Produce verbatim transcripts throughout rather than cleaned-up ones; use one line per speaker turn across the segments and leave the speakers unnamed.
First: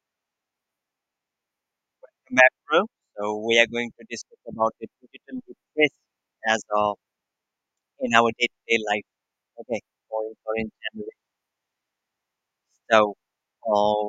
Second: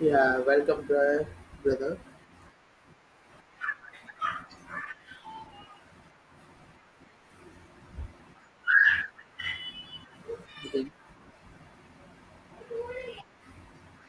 Yeah, welcome, bro- brother.
Back Metro. So we are going to discuss about the digital literacy as uh, in our day-to-day life. Okay, for foreign
Okay.
journalists. So uh,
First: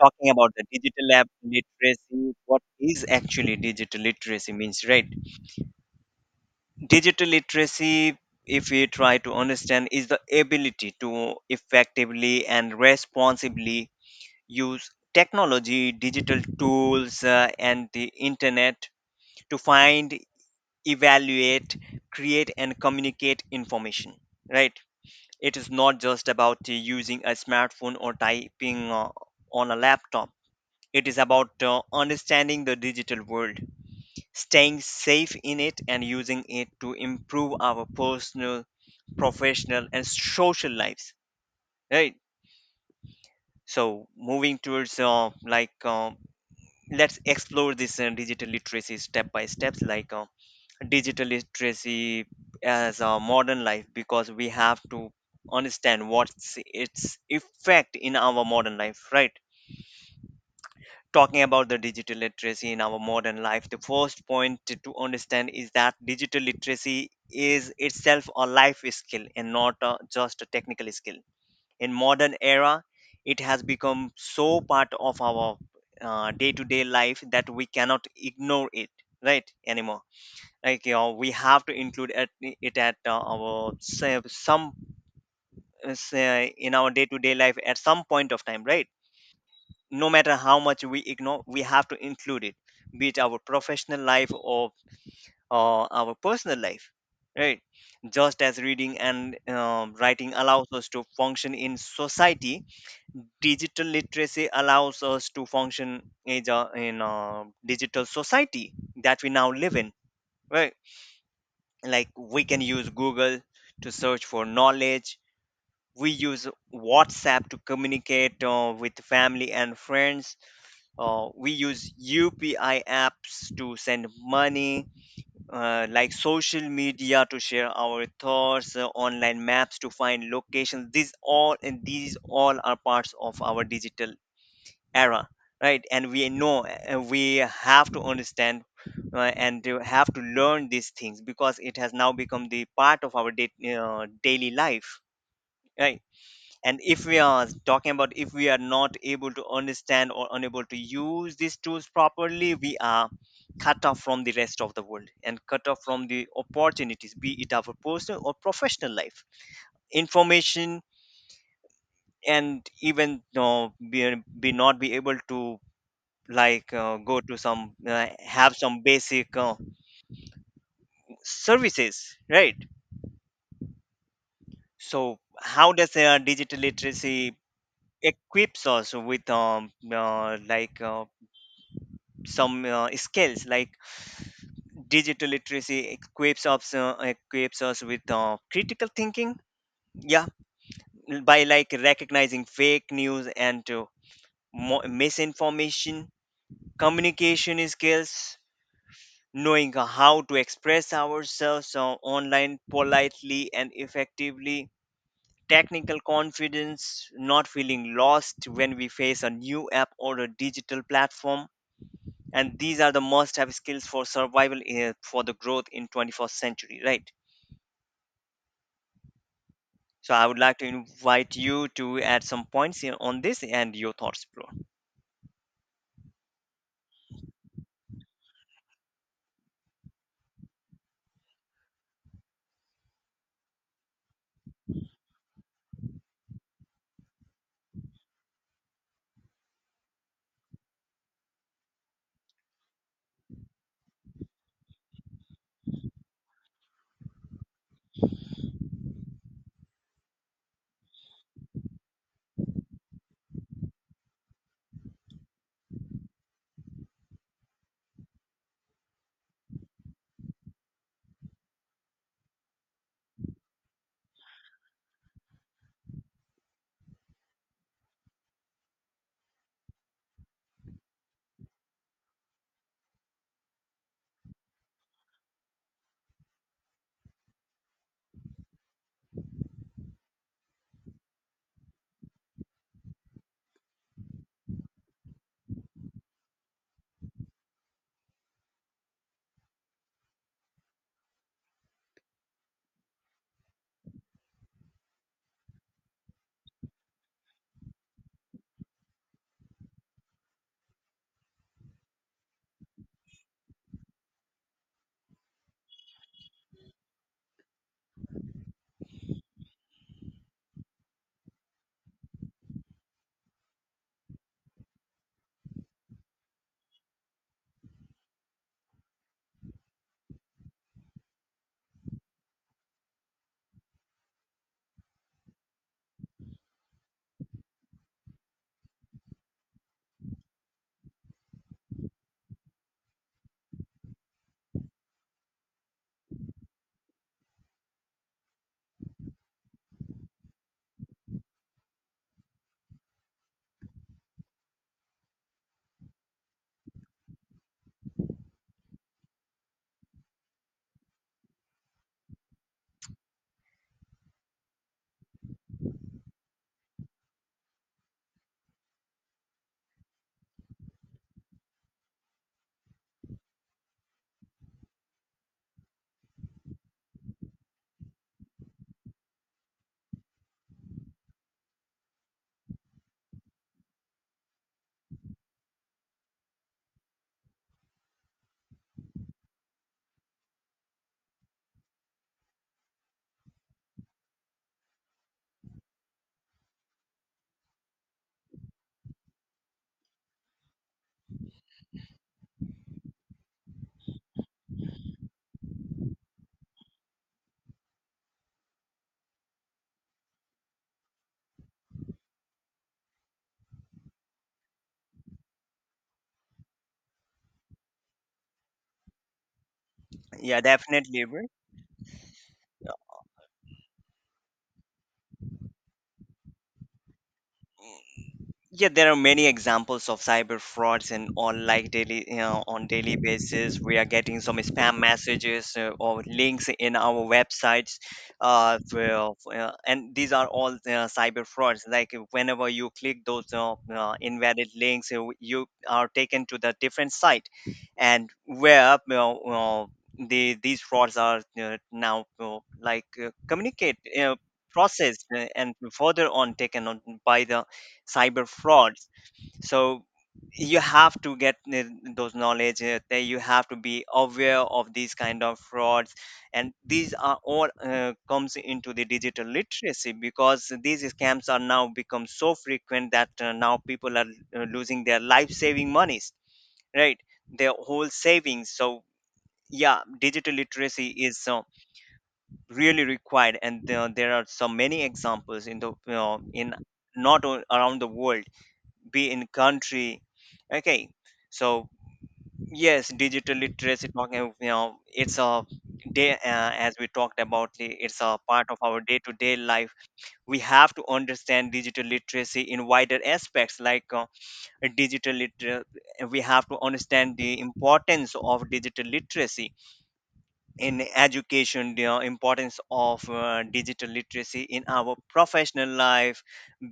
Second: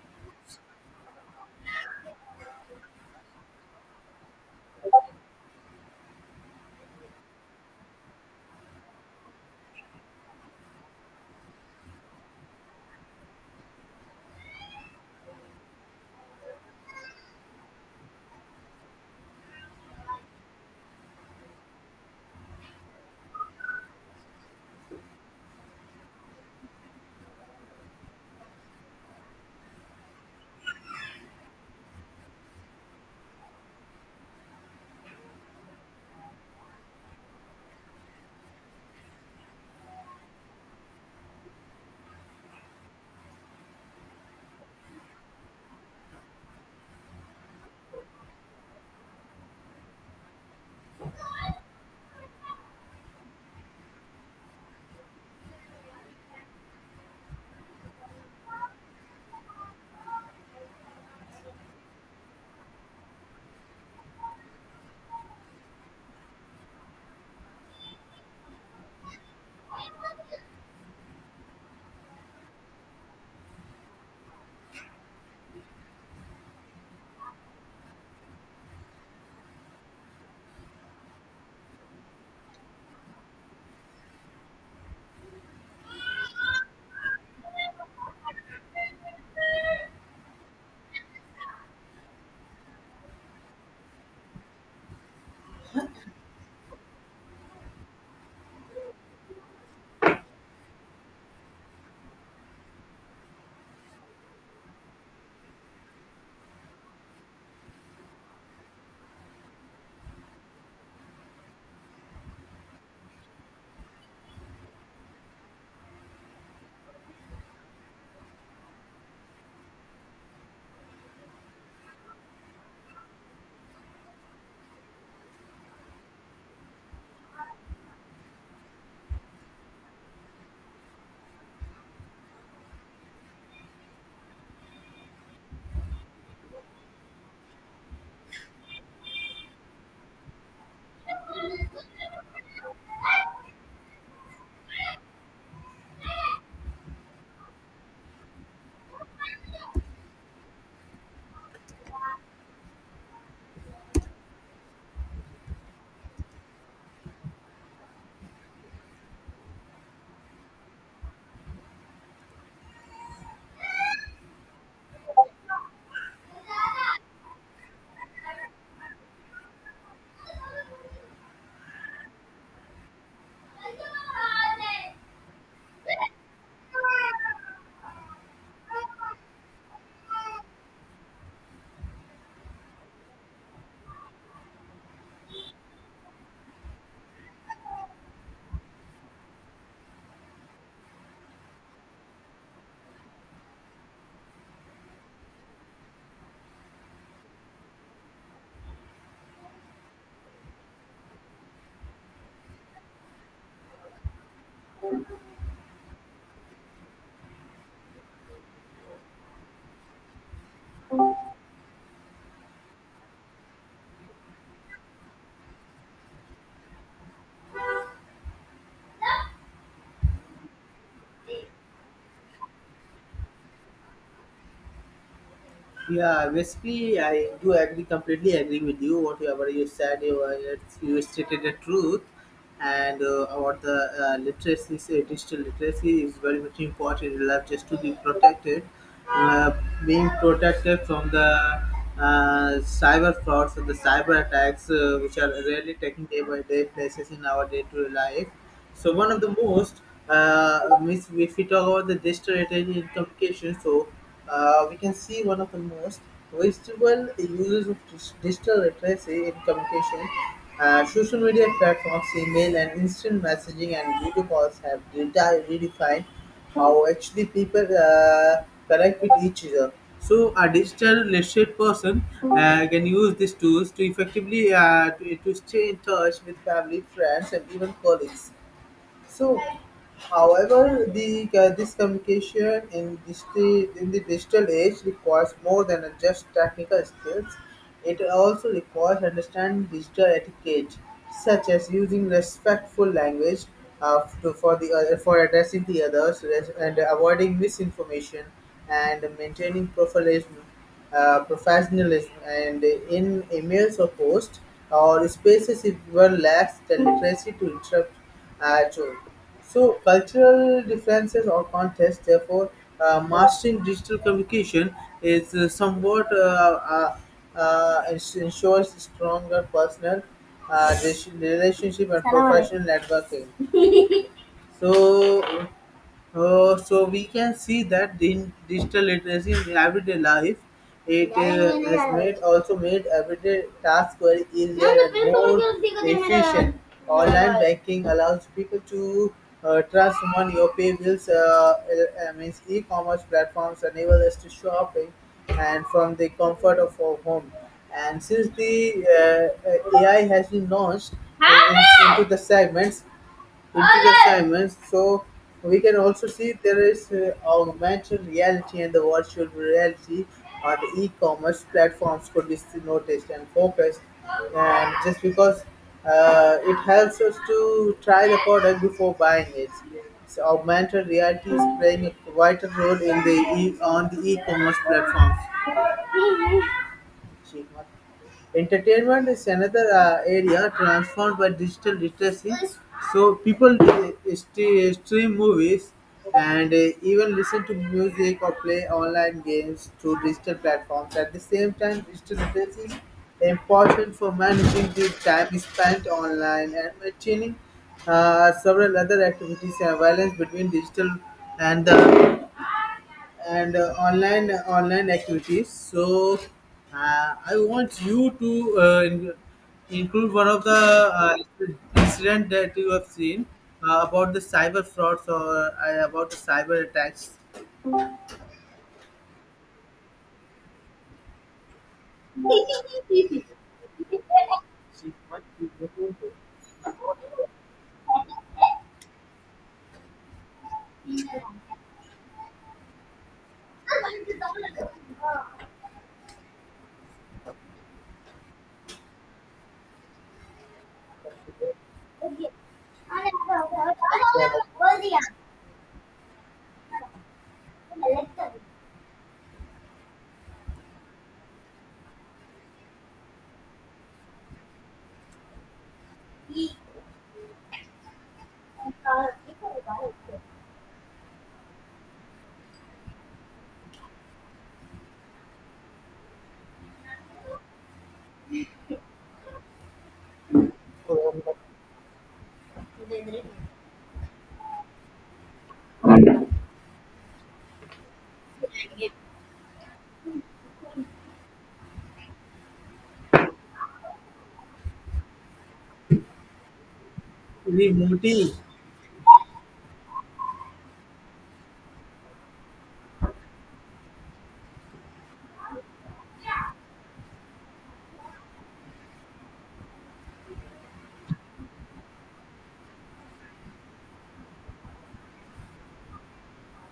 talking about the digital lab literacy, what is actually digital literacy means, right? Digital literacy, if we try to understand, is the ability to effectively and responsibly use technology, digital tools, uh, and the internet to find, evaluate, create and communicate information, right? It is not just about uh, using a smartphone or typing uh, on a laptop. It is about uh, understanding the digital world, staying safe in it and using it to improve our personal, professional and social lives, right? So moving towards uh, like uh, let's explore this uh, digital literacy step by steps. Like uh, digital literacy as a modern life, because we have to understand what's its effect in our modern life, right? Talking about the digital literacy in our modern life, the first point to to understand is that digital literacy is itself a life skill and not a, just a technical skill. In modern era, it has become so part of our uh, day-to-day life that we cannot ignore it, right, anymore. Like you know, we have to include at, it at uh, our, say, some, uh, say, in our day-to-day life at some point of time, right? No matter how much we ignore, we have to include it, be it our professional life or uh, our personal life, right? Just as reading and um writing allows us to function in society, digital literacy allows us to function in a in a digital society that we now live in, right? Like, we can use Google to search for knowledge, we use WhatsApp to communicate uh, with family and friends, uh, we use UPI apps to send money, uh, like social media to share our thoughts, uh, online maps to find locations. These all and these all are parts of our digital era, right? And we know, uh, we have to understand uh, and to have to learn these things because it has now become the part of our day, uh, daily life, right? And if we are talking about, if we are not able to understand or unable to use these tools properly, we are cut off from the rest of the world and cut off from the opportunities, be it our personal or professional life, information, and even you know, be, be not be able to like uh, go to some, uh, have some basic uh, services, right? So how does uh, digital literacy equips us with um, uh, like uh, some uh, skills? Like, digital literacy equips us uh, equips us with uh, critical thinking, yeah, by like recognizing fake news and uh, mo- misinformation, communication skills, knowing how to express ourselves on- online politely and effectively, technical confidence, not feeling lost when we face a new app or a digital platform. And these are the must have skills for survival in, for the growth in twenty-first century, right? So I would like to invite you to add some points here on this and your thoughts, bro.
Yeah, basically, I do agree completely agree with you. Whatever you said, you, uh, it's- you stated the truth, and uh, about the uh, literacy, say, digital literacy is very much important in life just to be protected. Uh, Being protected from the uh, cyber frauds and the cyber attacks, uh, which are really taking day by day places in our day to day life. So one of the most, uh, means if we talk about the digital heritage in communication, so uh, we can see one of the most visible uses of dis- digital literacy in communication. Uh, social media platforms, email and instant messaging and video calls have redi- redefined how actually people uh, connect with each other. So a digital literate person uh, can use these tools to effectively uh, to, to stay in touch with family, friends, and even colleagues. So, however, the uh, this communication in digital in the digital age requires more than just technical skills. It also requires understanding digital etiquette, such as using respectful language uh, to, for the other, for addressing the others res- and avoiding misinformation and maintaining professionalism, uh, professionalism and in emails or posts or spaces if one lacks the literacy to interrupt uh, true. So, cultural differences or contests, therefore, uh, mastering digital communication is uh, somewhat uh, uh, uh, ens- ensures stronger personal uh, rela- relationship and professional networking. So, uh, so we can see that the digital literacy in everyday life, it uh, has made also made everyday task very easier and more efficient. Online banking allows people to uh, transfer money or pay bills. Uh, uh, uh, means E-commerce platforms enable us to shopping and from the comfort of our home. And since the uh, uh, A I has been launched in, in- into the segments, into the timelines. So we can also see there is uh, augmented reality and the virtual reality or the e-commerce platforms could be noticed and focused. And just because uh, it helps us to try the product before buying it. So augmented reality is playing a vital role in the e- on the e-commerce platforms. Entertainment is another uh, area transformed by digital literacy. So people uh, st- stream movies and uh, even listen to music or play online games through digital platforms. At the same time, digital literacy is important for managing the time spent online and maintaining uh, several other activities and balance between digital and the and uh, online online activities. So uh, I want you to uh, in- include one
Yeah,
of the
definitely,
uh,
bro.
incident that you have seen uh, about the cyber frauds or uh, about the cyber attacks.
Yeah, there are many examples of cyber frauds, and on like daily, you know, on daily basis. We are getting some spam messages uh, or links in our websites, uh, well, uh, and these are all uh, cyber frauds. Like uh, whenever you click those uh, uh, invalid links, you, you are taken to the different site, and where uh, you know, uh, the these frauds are uh, now uh, like uh, communicate. Uh, processed uh, and further on taken on by the cyber frauds. So you have to get n- those knowledge, uh, that you have to be aware of these kind of frauds, and these are all, uh, comes into the digital literacy, because these scams are now become so frequent that uh, now people are uh, losing their life saving monies, right, their whole savings. So yeah, digital literacy is uh, really required, and there there are so many examples in the, uh, in not o- around the world, be in country. Okay. So yes, digital literacy, talking you know it's a day uh, as we talked about it, it's a
Remote.
part of our day-to-day life. We have to understand digital literacy in wider aspects. like uh, digital liter- we have to understand the importance of digital literacy in education, the uh, importance of uh, digital literacy in our professional life,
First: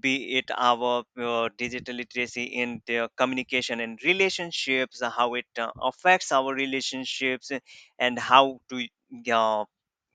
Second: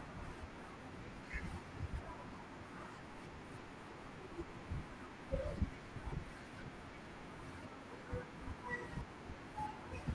be it our uh, digital literacy in the communication and relationships, how it uh, affects our relationships, and how to uh,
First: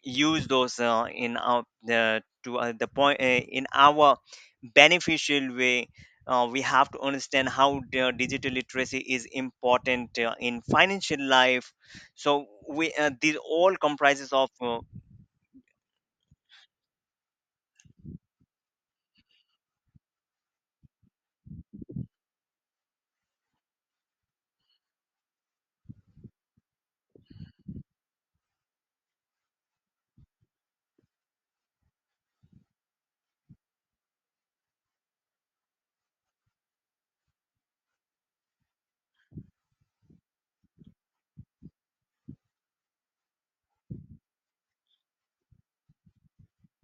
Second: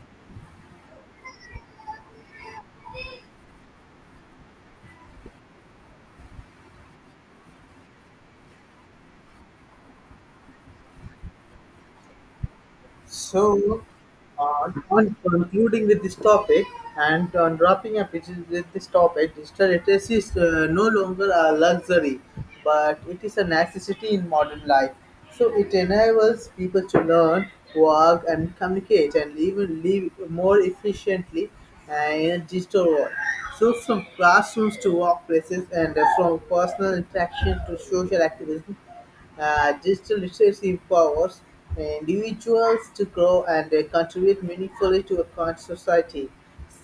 use those uh, in our the to uh, the point uh, in our beneficial way. Uh, we have to understand how the digital literacy is important uh, in financial life. So we, uh, these all
So,
comprises of
uh,
uh,
on concluding with this topic and on wrapping up which is with this topic, digital literacy is uh, no longer a luxury, but it is a necessity in modern life. So it enables people to learn, work, and communicate, and even live more efficiently uh, in a digital world. So from classrooms to workplaces, and uh, from personal interaction to social activism, uh, digital literacy empowers uh, individuals to grow and uh, contribute meaningfully to a current society.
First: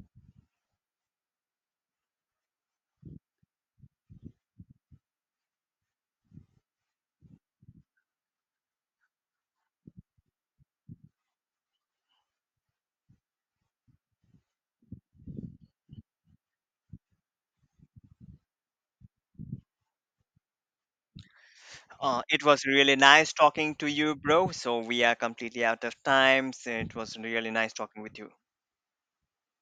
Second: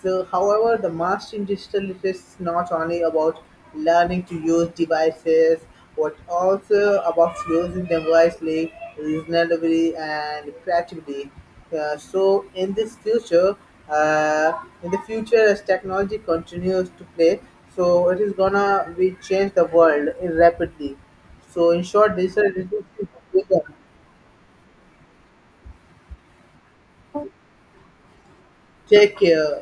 So, however, the mastery digital literacy is not only about learning to use devices, but also about using them wisely, reasonably, and creatively. Uh, so, in this future, uh, in the future, as technology continues to play, so it is gonna be change the world rapidly. So, in short,
uh, it
digital
was
literacy
really
is a
nice
big one.
talking to you, bro. So we are completely out of time, so it was really nice talking with you.
Take care.